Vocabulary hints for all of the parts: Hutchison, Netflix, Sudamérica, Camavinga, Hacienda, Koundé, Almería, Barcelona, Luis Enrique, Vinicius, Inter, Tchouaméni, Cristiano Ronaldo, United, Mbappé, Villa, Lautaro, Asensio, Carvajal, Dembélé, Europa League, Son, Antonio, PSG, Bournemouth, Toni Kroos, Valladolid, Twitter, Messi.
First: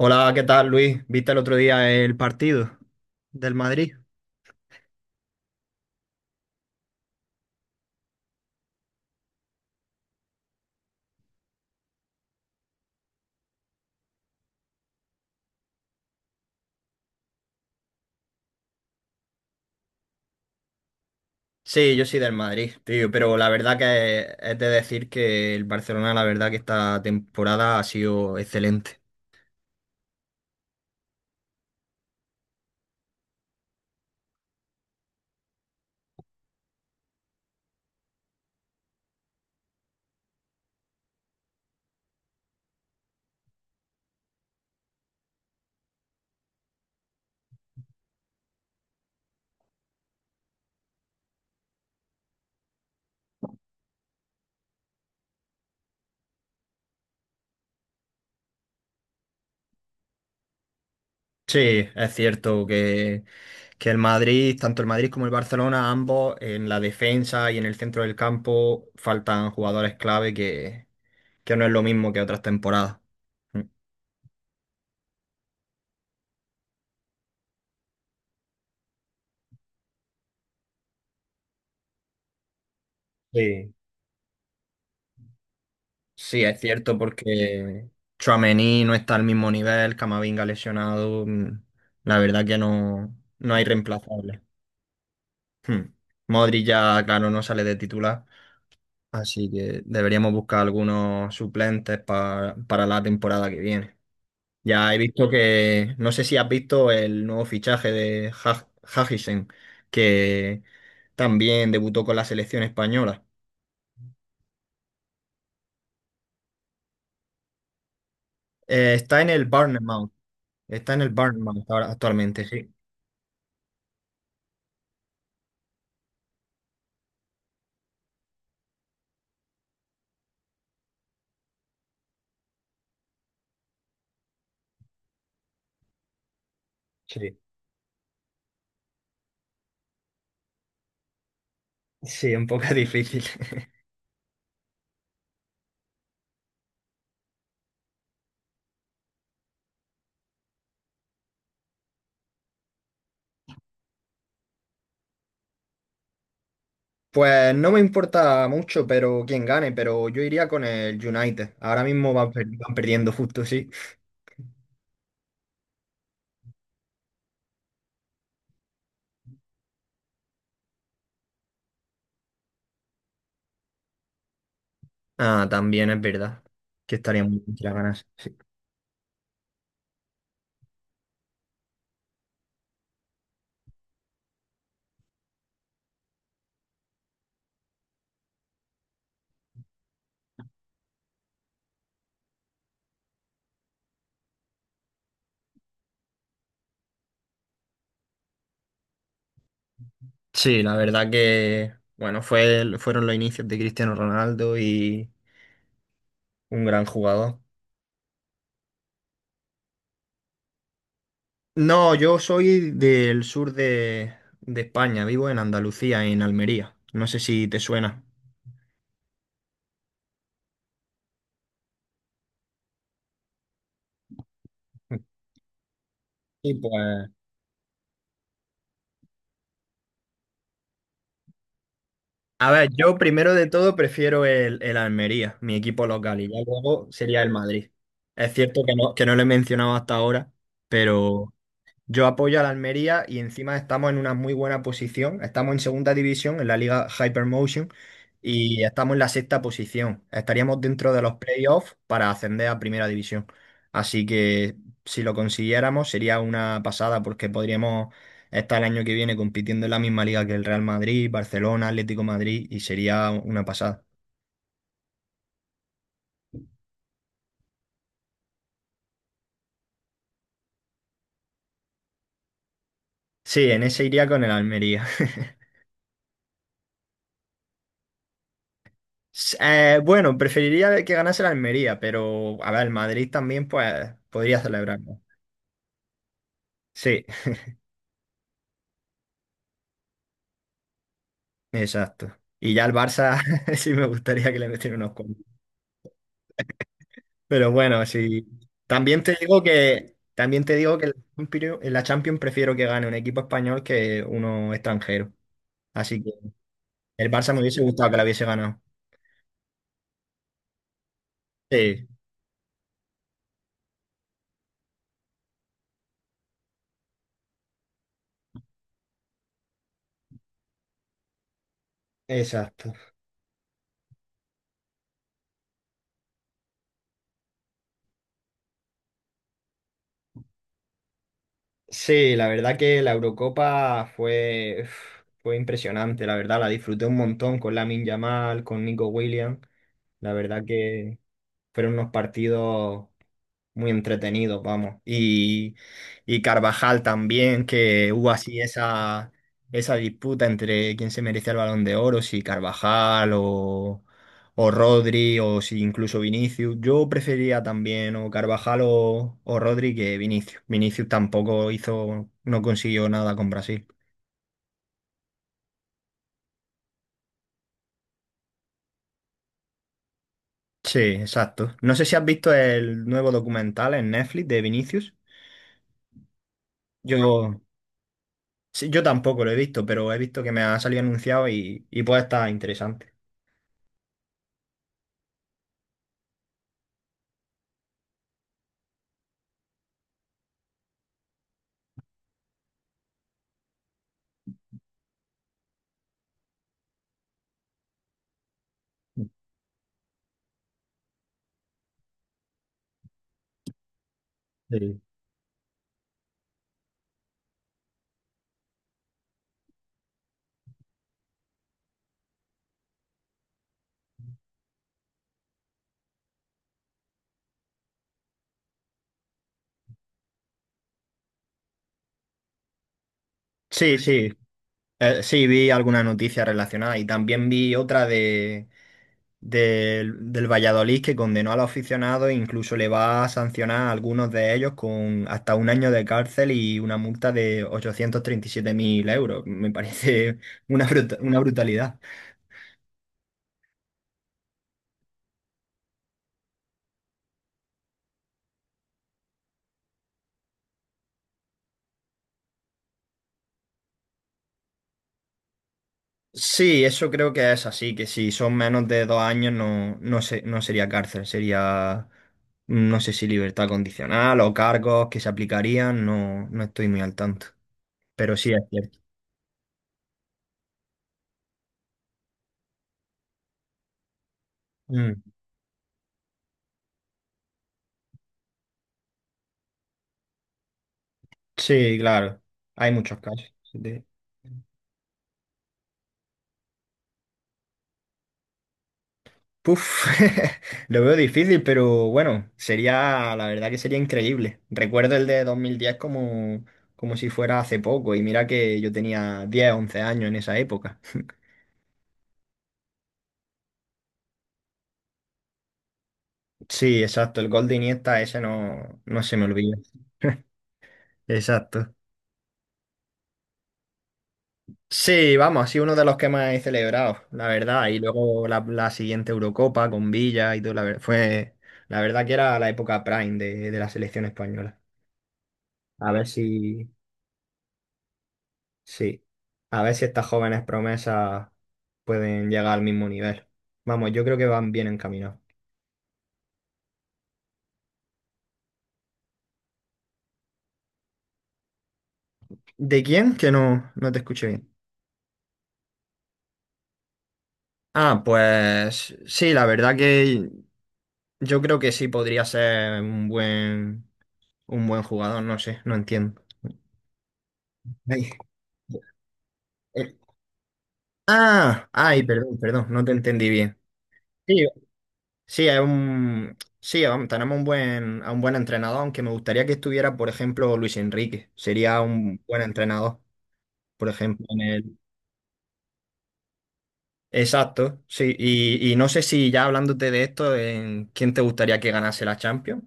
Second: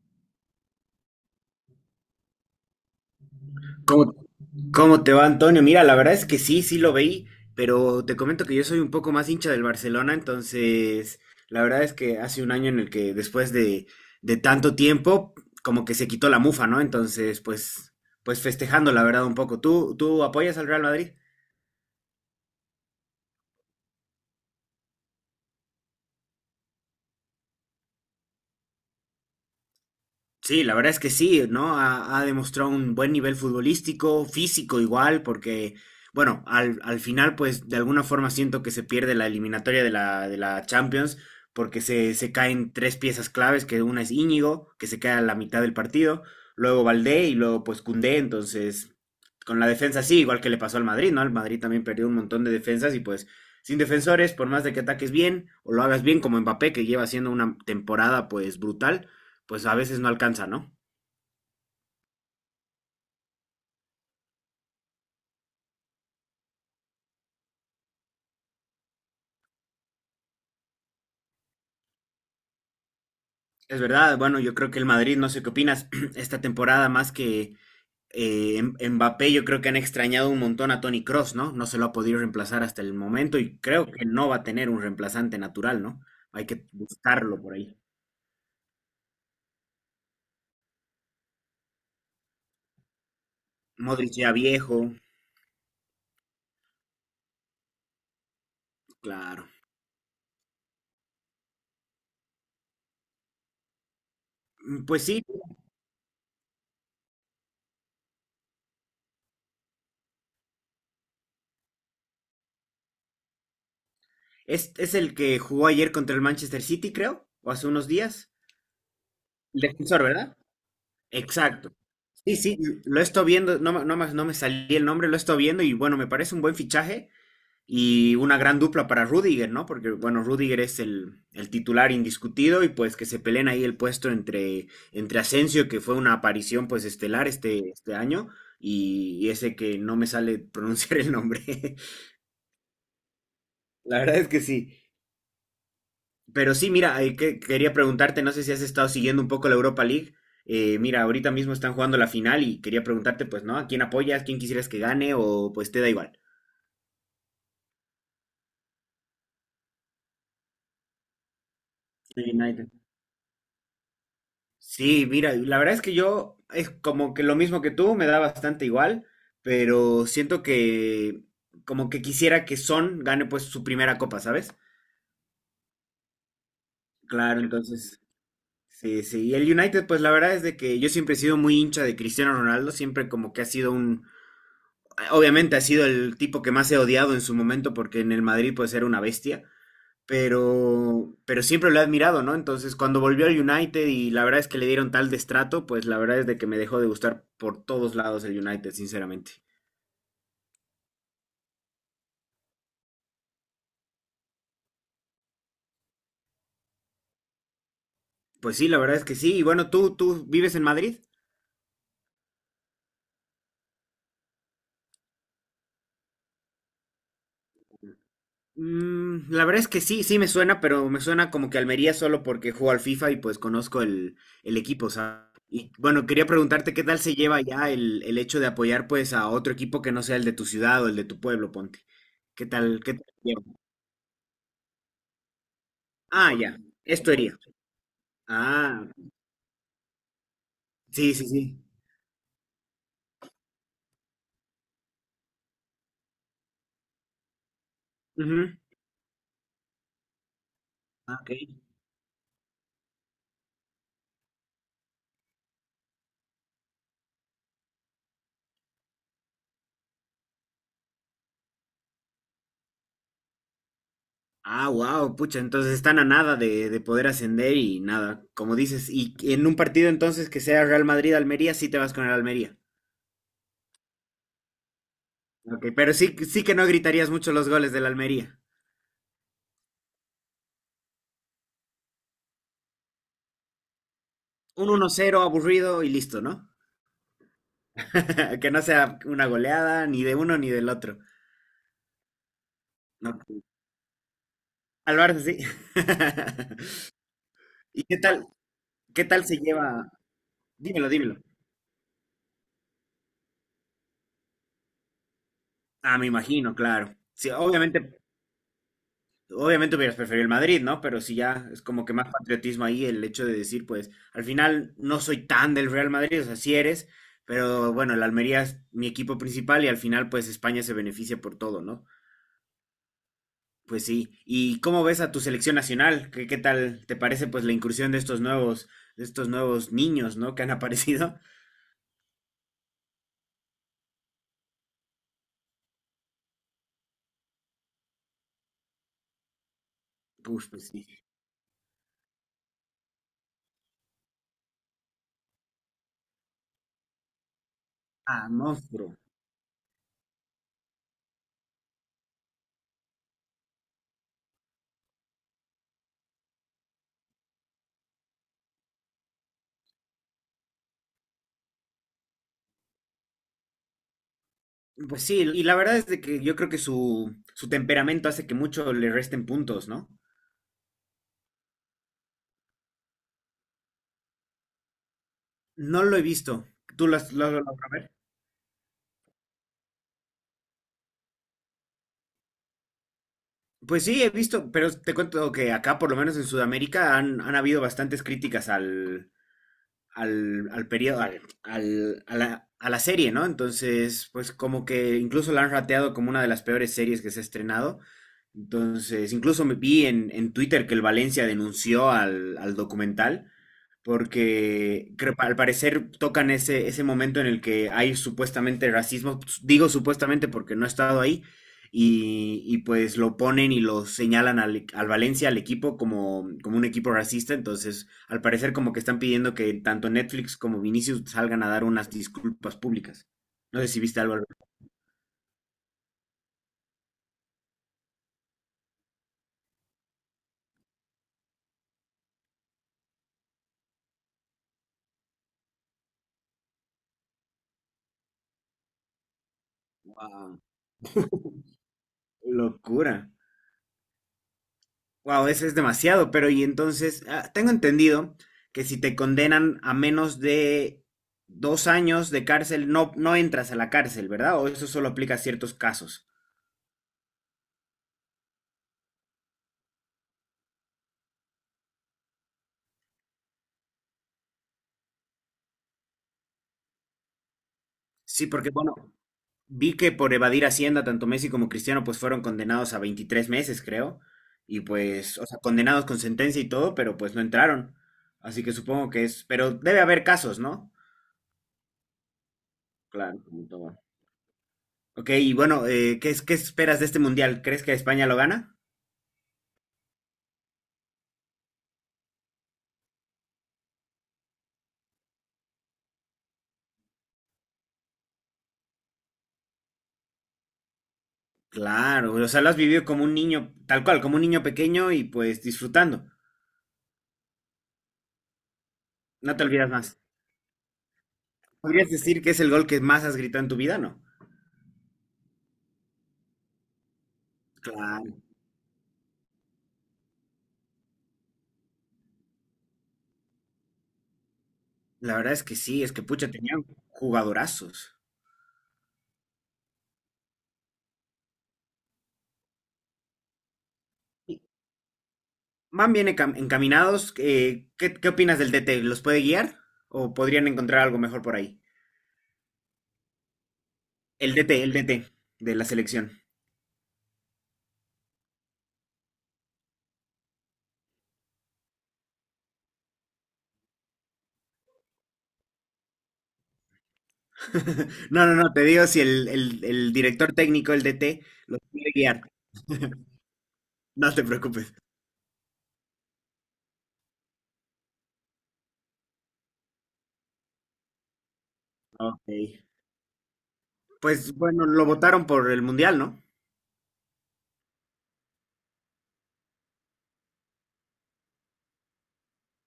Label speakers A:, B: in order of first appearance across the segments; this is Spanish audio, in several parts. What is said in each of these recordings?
A: Hola, ¿qué tal, Luis? ¿Viste el otro día el partido del Madrid?
B: ¿Cómo, cómo te va, Antonio? Mira, la verdad es que sí, sí lo veí, pero te comento que yo soy un poco más hincha del Barcelona, entonces la verdad es que hace un año en el que después de tanto tiempo, como que se quitó la mufa, ¿no? Entonces, pues festejando, la verdad, un poco. ¿Tú apoyas al Real Madrid?
A: Sí, yo soy del Madrid, tío, pero la verdad que es de decir que el Barcelona, la verdad que esta temporada ha sido excelente.
B: Sí, la verdad es que sí, ¿no? Ha demostrado un buen nivel futbolístico, físico igual, porque, bueno, al final, pues de alguna forma siento que se pierde la eliminatoria de la Champions, porque se caen tres piezas claves, que una es Íñigo, que se queda a la mitad del partido, luego Valdé y luego pues Koundé. Entonces con la defensa sí, igual que le pasó al Madrid, ¿no? Al Madrid también perdió un montón de defensas y pues sin defensores, por más de que ataques bien o lo hagas bien como Mbappé, que lleva haciendo una temporada pues brutal, pues a veces no alcanza, ¿no?
A: Sí, es cierto que el Madrid, tanto el Madrid como el Barcelona, ambos en la defensa y en el centro del campo faltan jugadores clave que no es lo mismo que otras temporadas. Mm.
B: Es verdad. Bueno, yo creo que el Madrid, no sé qué opinas, esta temporada más que Mbappé, yo creo que han extrañado un montón a Toni Kroos, ¿no? No se lo ha podido reemplazar hasta el momento y
A: Sí.
B: creo que no va a tener un reemplazante natural, ¿no?
A: Sí,
B: Hay
A: es
B: que
A: cierto
B: buscarlo por ahí.
A: porque Tchouaméni no está al mismo nivel, Camavinga lesionado, la verdad que no, no hay
B: Modric ya
A: reemplazable.
B: viejo,
A: Hmm. Modric ya, claro, no sale de titular,
B: claro.
A: así que deberíamos buscar algunos suplentes para la temporada que viene. Ya he
B: Pues sí,
A: visto que, no sé si has visto el nuevo fichaje de Hutchison, que también debutó con la selección española.
B: es el que jugó ayer contra el Manchester City, creo, o hace unos días.
A: Está en el
B: El defensor,
A: Bournemouth,
B: ¿verdad? Exacto. Sí,
A: actualmente,
B: sí,
A: sí.
B: lo estoy viendo, no me salí el nombre, lo estoy viendo y bueno, me parece un buen fichaje. Y una gran dupla para Rudiger, ¿no? Porque, bueno, Rudiger es el titular indiscutido y pues que se peleen ahí el puesto entre Asensio, que fue una aparición pues estelar
A: Sí,
B: este año, y ese que no me sale pronunciar el nombre.
A: sí, un poco difícil.
B: La verdad es que sí. Pero sí, mira, quería preguntarte, no sé si has estado siguiendo un poco la Europa League. Mira, ahorita mismo están jugando la final y quería preguntarte, pues, ¿no? ¿A quién apoyas? ¿Quién quisieras que gane? O pues te da igual.
A: Pues no me importa mucho, pero quién gane, pero yo iría con el United. Ahora mismo
B: Sí, United.
A: van perdiendo justo, sí.
B: Sí, mira, la verdad es que yo es como que lo mismo que tú, me da bastante igual, pero siento que como que quisiera que Son gane pues su primera copa, ¿sabes?
A: Ah, también es verdad que estaría muy
B: Claro,
A: bien que la
B: entonces,
A: ganase, sí.
B: sí, sí. Y el United, pues la verdad es de que yo siempre he sido muy hincha de Cristiano Ronaldo, siempre como que ha sido un, obviamente ha sido el tipo que más he odiado en su momento porque en el Madrid pues era una bestia, pero siempre lo he admirado, ¿no? Entonces, cuando volvió al United y la verdad es que le dieron tal destrato, pues la verdad es de que me dejó de gustar por todos lados el United, sinceramente.
A: Sí, la verdad que, bueno, fueron los inicios de Cristiano Ronaldo y un gran jugador.
B: Pues sí, la verdad es que sí. Y bueno, ¿tú vives en Madrid?
A: No, yo soy del sur de España, vivo en Andalucía, en Almería. No sé si te suena.
B: La verdad es que sí, sí me suena, pero me suena como que Almería solo porque juego al FIFA y pues conozco el equipo, ¿sabes? Y bueno, quería
A: Sí, pues.
B: preguntarte qué tal se lleva ya el hecho de apoyar pues a otro equipo que no sea el de tu ciudad o el de tu pueblo, ponte. ¿Qué
A: A ver,
B: tal? ¿Qué
A: yo
B: tal? se
A: primero de
B: lleva?
A: todo prefiero el Almería, mi equipo local, y
B: Ah,
A: ya
B: ya.
A: luego
B: Esto
A: sería el
B: iría.
A: Madrid. Es cierto que
B: Ah,
A: no lo he mencionado hasta ahora,
B: sí, sí,
A: pero
B: sí.
A: yo apoyo a la Almería y encima estamos en una muy buena posición. Estamos en segunda división, en la liga Hypermotion,
B: Ujú.
A: y estamos en la sexta posición. Estaríamos dentro de los
B: Ah, ok.
A: playoffs para ascender a primera división. Así que si lo consiguiéramos sería una pasada porque podríamos estar el año que viene compitiendo en la misma liga que el Real Madrid, Barcelona, Atlético Madrid, y sería una pasada.
B: Ah, wow, pucha, entonces están a nada de poder ascender y nada, como dices, y en un partido entonces que sea Real Madrid-Almería, sí te vas con el Almería.
A: Sí, en ese iría con el Almería.
B: Ok, pero sí, sí que no gritarías mucho los goles del Almería.
A: Bueno, preferiría que ganase el Almería, pero a ver, el Madrid también pues podría
B: Un
A: celebrar.
B: 1-0 aburrido y listo, ¿no?
A: Sí,
B: Que no sea una goleada ni de uno ni del otro.
A: exacto. Y ya el
B: No.
A: Barça sí me gustaría que le metieran unos
B: Al Barça
A: cuantos.
B: sí.
A: Pero
B: ¿Y
A: bueno,
B: qué
A: sí.
B: tal,
A: También
B: qué
A: te
B: tal se
A: digo
B: lleva?
A: que también te digo que
B: Dímelo,
A: en la
B: dímelo.
A: Champions en la Champions prefiero que gane un equipo español que uno extranjero.
B: Ah,
A: Así
B: me
A: que
B: imagino, claro.
A: el
B: Sí,
A: Barça me hubiese gustado
B: obviamente
A: que la hubiese ganado.
B: Obviamente hubieras preferido el Madrid, ¿no? Pero si ya es como
A: Sí,
B: que más patriotismo ahí el hecho de decir, pues, al final no soy tan del Real Madrid, o sea, sí eres, pero bueno, el Almería es mi equipo principal y al final, pues, España se beneficia por todo, ¿no?
A: exacto.
B: Pues sí. ¿Y cómo ves a tu selección nacional? ¿Qué tal te parece, pues, la incursión de estos nuevos, niños, ¿no? Que han aparecido.
A: Sí, la verdad que la Eurocopa fue impresionante, la verdad, la disfruté un montón con Lamin Yamal, con Nico Williams. La verdad
B: Pues sí.
A: que fueron unos partidos muy entretenidos, vamos. Y Carvajal también, que hubo
B: Ah,
A: así
B: monstruo.
A: esa disputa entre quién se merecía el Balón de Oro, si Carvajal o Rodri o si incluso Vinicius. Yo prefería también o Carvajal o Rodri que Vinicius. Vinicius tampoco no consiguió nada con Brasil.
B: Pues sí, y la verdad es de que yo creo que su temperamento hace que mucho le resten puntos, ¿no?
A: Sí, exacto. No sé si has visto el nuevo documental en Netflix de Vinicius.
B: No lo he visto. ¿Tú las lo has
A: Yo,
B: logrado ver?
A: Sí, yo tampoco lo he visto, pero he visto que me ha salido anunciado y puede estar interesante.
B: Pues sí, he visto, pero te cuento que acá, por lo menos en Sudamérica, han habido bastantes críticas al periodo, a la serie, ¿no? Entonces, pues como que incluso la han rateado como una de las peores series que se ha estrenado. Entonces, incluso me vi en Twitter que el Valencia denunció al documental,
A: Sí.
B: porque al parecer tocan ese momento en el que hay supuestamente racismo, pues, digo supuestamente porque no he estado ahí, y pues lo ponen y lo señalan al Valencia, al equipo, como un equipo racista, entonces al parecer como que están pidiendo que tanto Netflix como Vinicius salgan a dar unas disculpas públicas. No sé
A: Sí,
B: si viste algo
A: sí,
B: al respecto.
A: sí, vi alguna noticia relacionada y también vi otra de, del del Valladolid que condenó a los aficionados e incluso le va a sancionar a algunos de ellos con hasta un año de cárcel y una multa de 837.000 euros. Me parece
B: Guau,
A: una brutalidad.
B: locura. Wow, eso es demasiado, pero y entonces, ah, tengo entendido que si te condenan a menos de 2 años de cárcel, no, no entras a la cárcel, ¿verdad? O eso solo aplica a ciertos casos.
A: Sí, eso creo que es así, que si son menos de 2 años no, no, no sería cárcel, sería, no sé si libertad condicional o cargos que se aplicarían, no, no estoy muy al tanto, pero
B: Sí,
A: sí es
B: porque bueno,
A: cierto.
B: vi que por evadir Hacienda, tanto Messi como Cristiano, pues fueron condenados a 23 meses, creo, y
A: Mm.
B: pues, o sea, condenados con sentencia y todo, pero pues no entraron. Así que supongo que es, pero debe haber casos, ¿no?
A: Sí, claro, hay muchos
B: Claro,
A: casos
B: como todo. Ok, y bueno, ¿qué esperas de este mundial? ¿Crees que España lo gana?
A: Puf, lo veo difícil, pero bueno, sería, la verdad que sería increíble. Recuerdo el de 2010 como si fuera hace poco, y mira que yo tenía 10 11 años en esa época.
B: Claro, o sea, lo has vivido como un niño, tal cual, como un niño pequeño y pues disfrutando.
A: Sí, exacto, el gol de Iniesta ese no, no se me
B: No te
A: olvida.
B: olvidas más.
A: Exacto.
B: Podrías decir que es el gol que más has gritado en tu vida, ¿no?
A: Sí, vamos, ha sido uno de los que más he celebrado, la verdad. Y
B: Claro,
A: luego la siguiente Eurocopa con Villa y todo, la verdad que era la época prime de la selección española.
B: la verdad es que sí,
A: A
B: es que
A: ver
B: pucha, tenían
A: si,
B: jugadorazos.
A: sí, a ver si estas jóvenes promesas pueden llegar al mismo nivel. Vamos, yo creo que
B: Y
A: van bien encaminados.
B: van bien encaminados. ¿Qué opinas del DT? ¿Los puede guiar? ¿O podrían encontrar algo mejor por ahí?
A: ¿De quién? Que no, no te escuché
B: El
A: bien.
B: DT, el DT de la selección.
A: Ah, pues sí, la verdad que yo creo que sí podría ser un buen jugador, no sé, no entiendo. Ay,
B: No, no, no, te digo si el
A: eh,
B: director técnico, el DT, los
A: ah,
B: puede
A: ay,
B: guiar.
A: perdón, perdón, no te entendí bien.
B: No te
A: Sí,
B: preocupes.
A: sí, sí, vamos, tenemos a un buen entrenador, aunque me gustaría que estuviera, por ejemplo, Luis Enrique. Sería un
B: Ok.
A: buen entrenador, por ejemplo,
B: Pues
A: en
B: bueno,
A: el...
B: lo votaron por el Mundial, ¿no?
A: Exacto, sí. Y no sé si ya hablándote de esto, ¿en quién te gustaría que ganase la Champions?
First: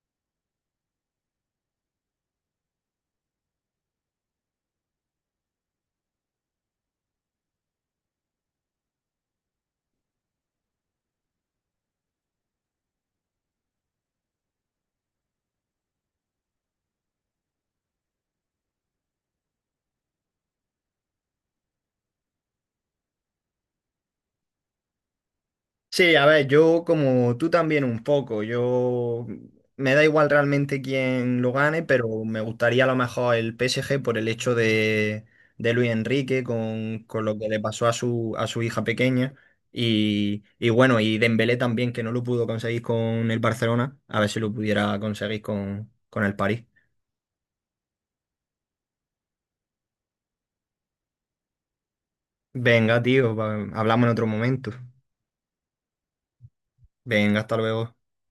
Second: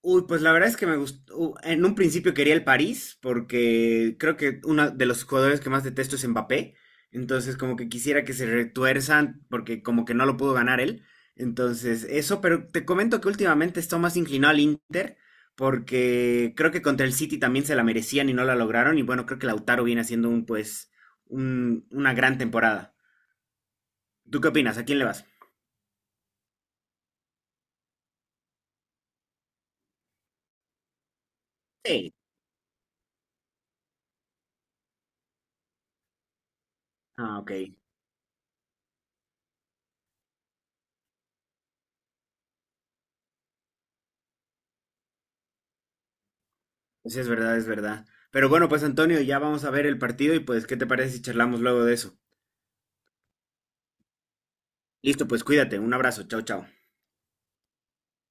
B: Uy, pues la verdad es que me gustó. En un principio quería el París, porque creo que uno de los jugadores que más detesto es Mbappé. Entonces, como que quisiera que se retuerzan, porque como que no lo pudo ganar él. Entonces, eso, pero te comento que últimamente estoy más inclinado al Inter, porque creo que contra el City también se la merecían y no la lograron. Y bueno, creo que Lautaro viene haciendo un, pues, una gran temporada. ¿Tú qué opinas? ¿A quién le vas?
A: Sí, a ver, yo como tú también un poco, yo me da igual realmente quién lo gane,
B: Sí.
A: pero me gustaría a lo mejor el PSG por el hecho de Luis Enrique con lo
B: Ah,
A: que
B: ok.
A: le pasó a su hija pequeña y bueno, y Dembélé también que no lo pudo conseguir con el Barcelona, a ver si lo pudiera conseguir con el París.
B: Sí, es verdad, es verdad. Pero bueno, pues Antonio, ya vamos a ver el partido y pues, ¿qué te parece si charlamos luego de eso?
A: Venga, tío, hablamos en otro momento.
B: Listo, pues cuídate, un abrazo, chao, chao.
A: Venga, hasta luego.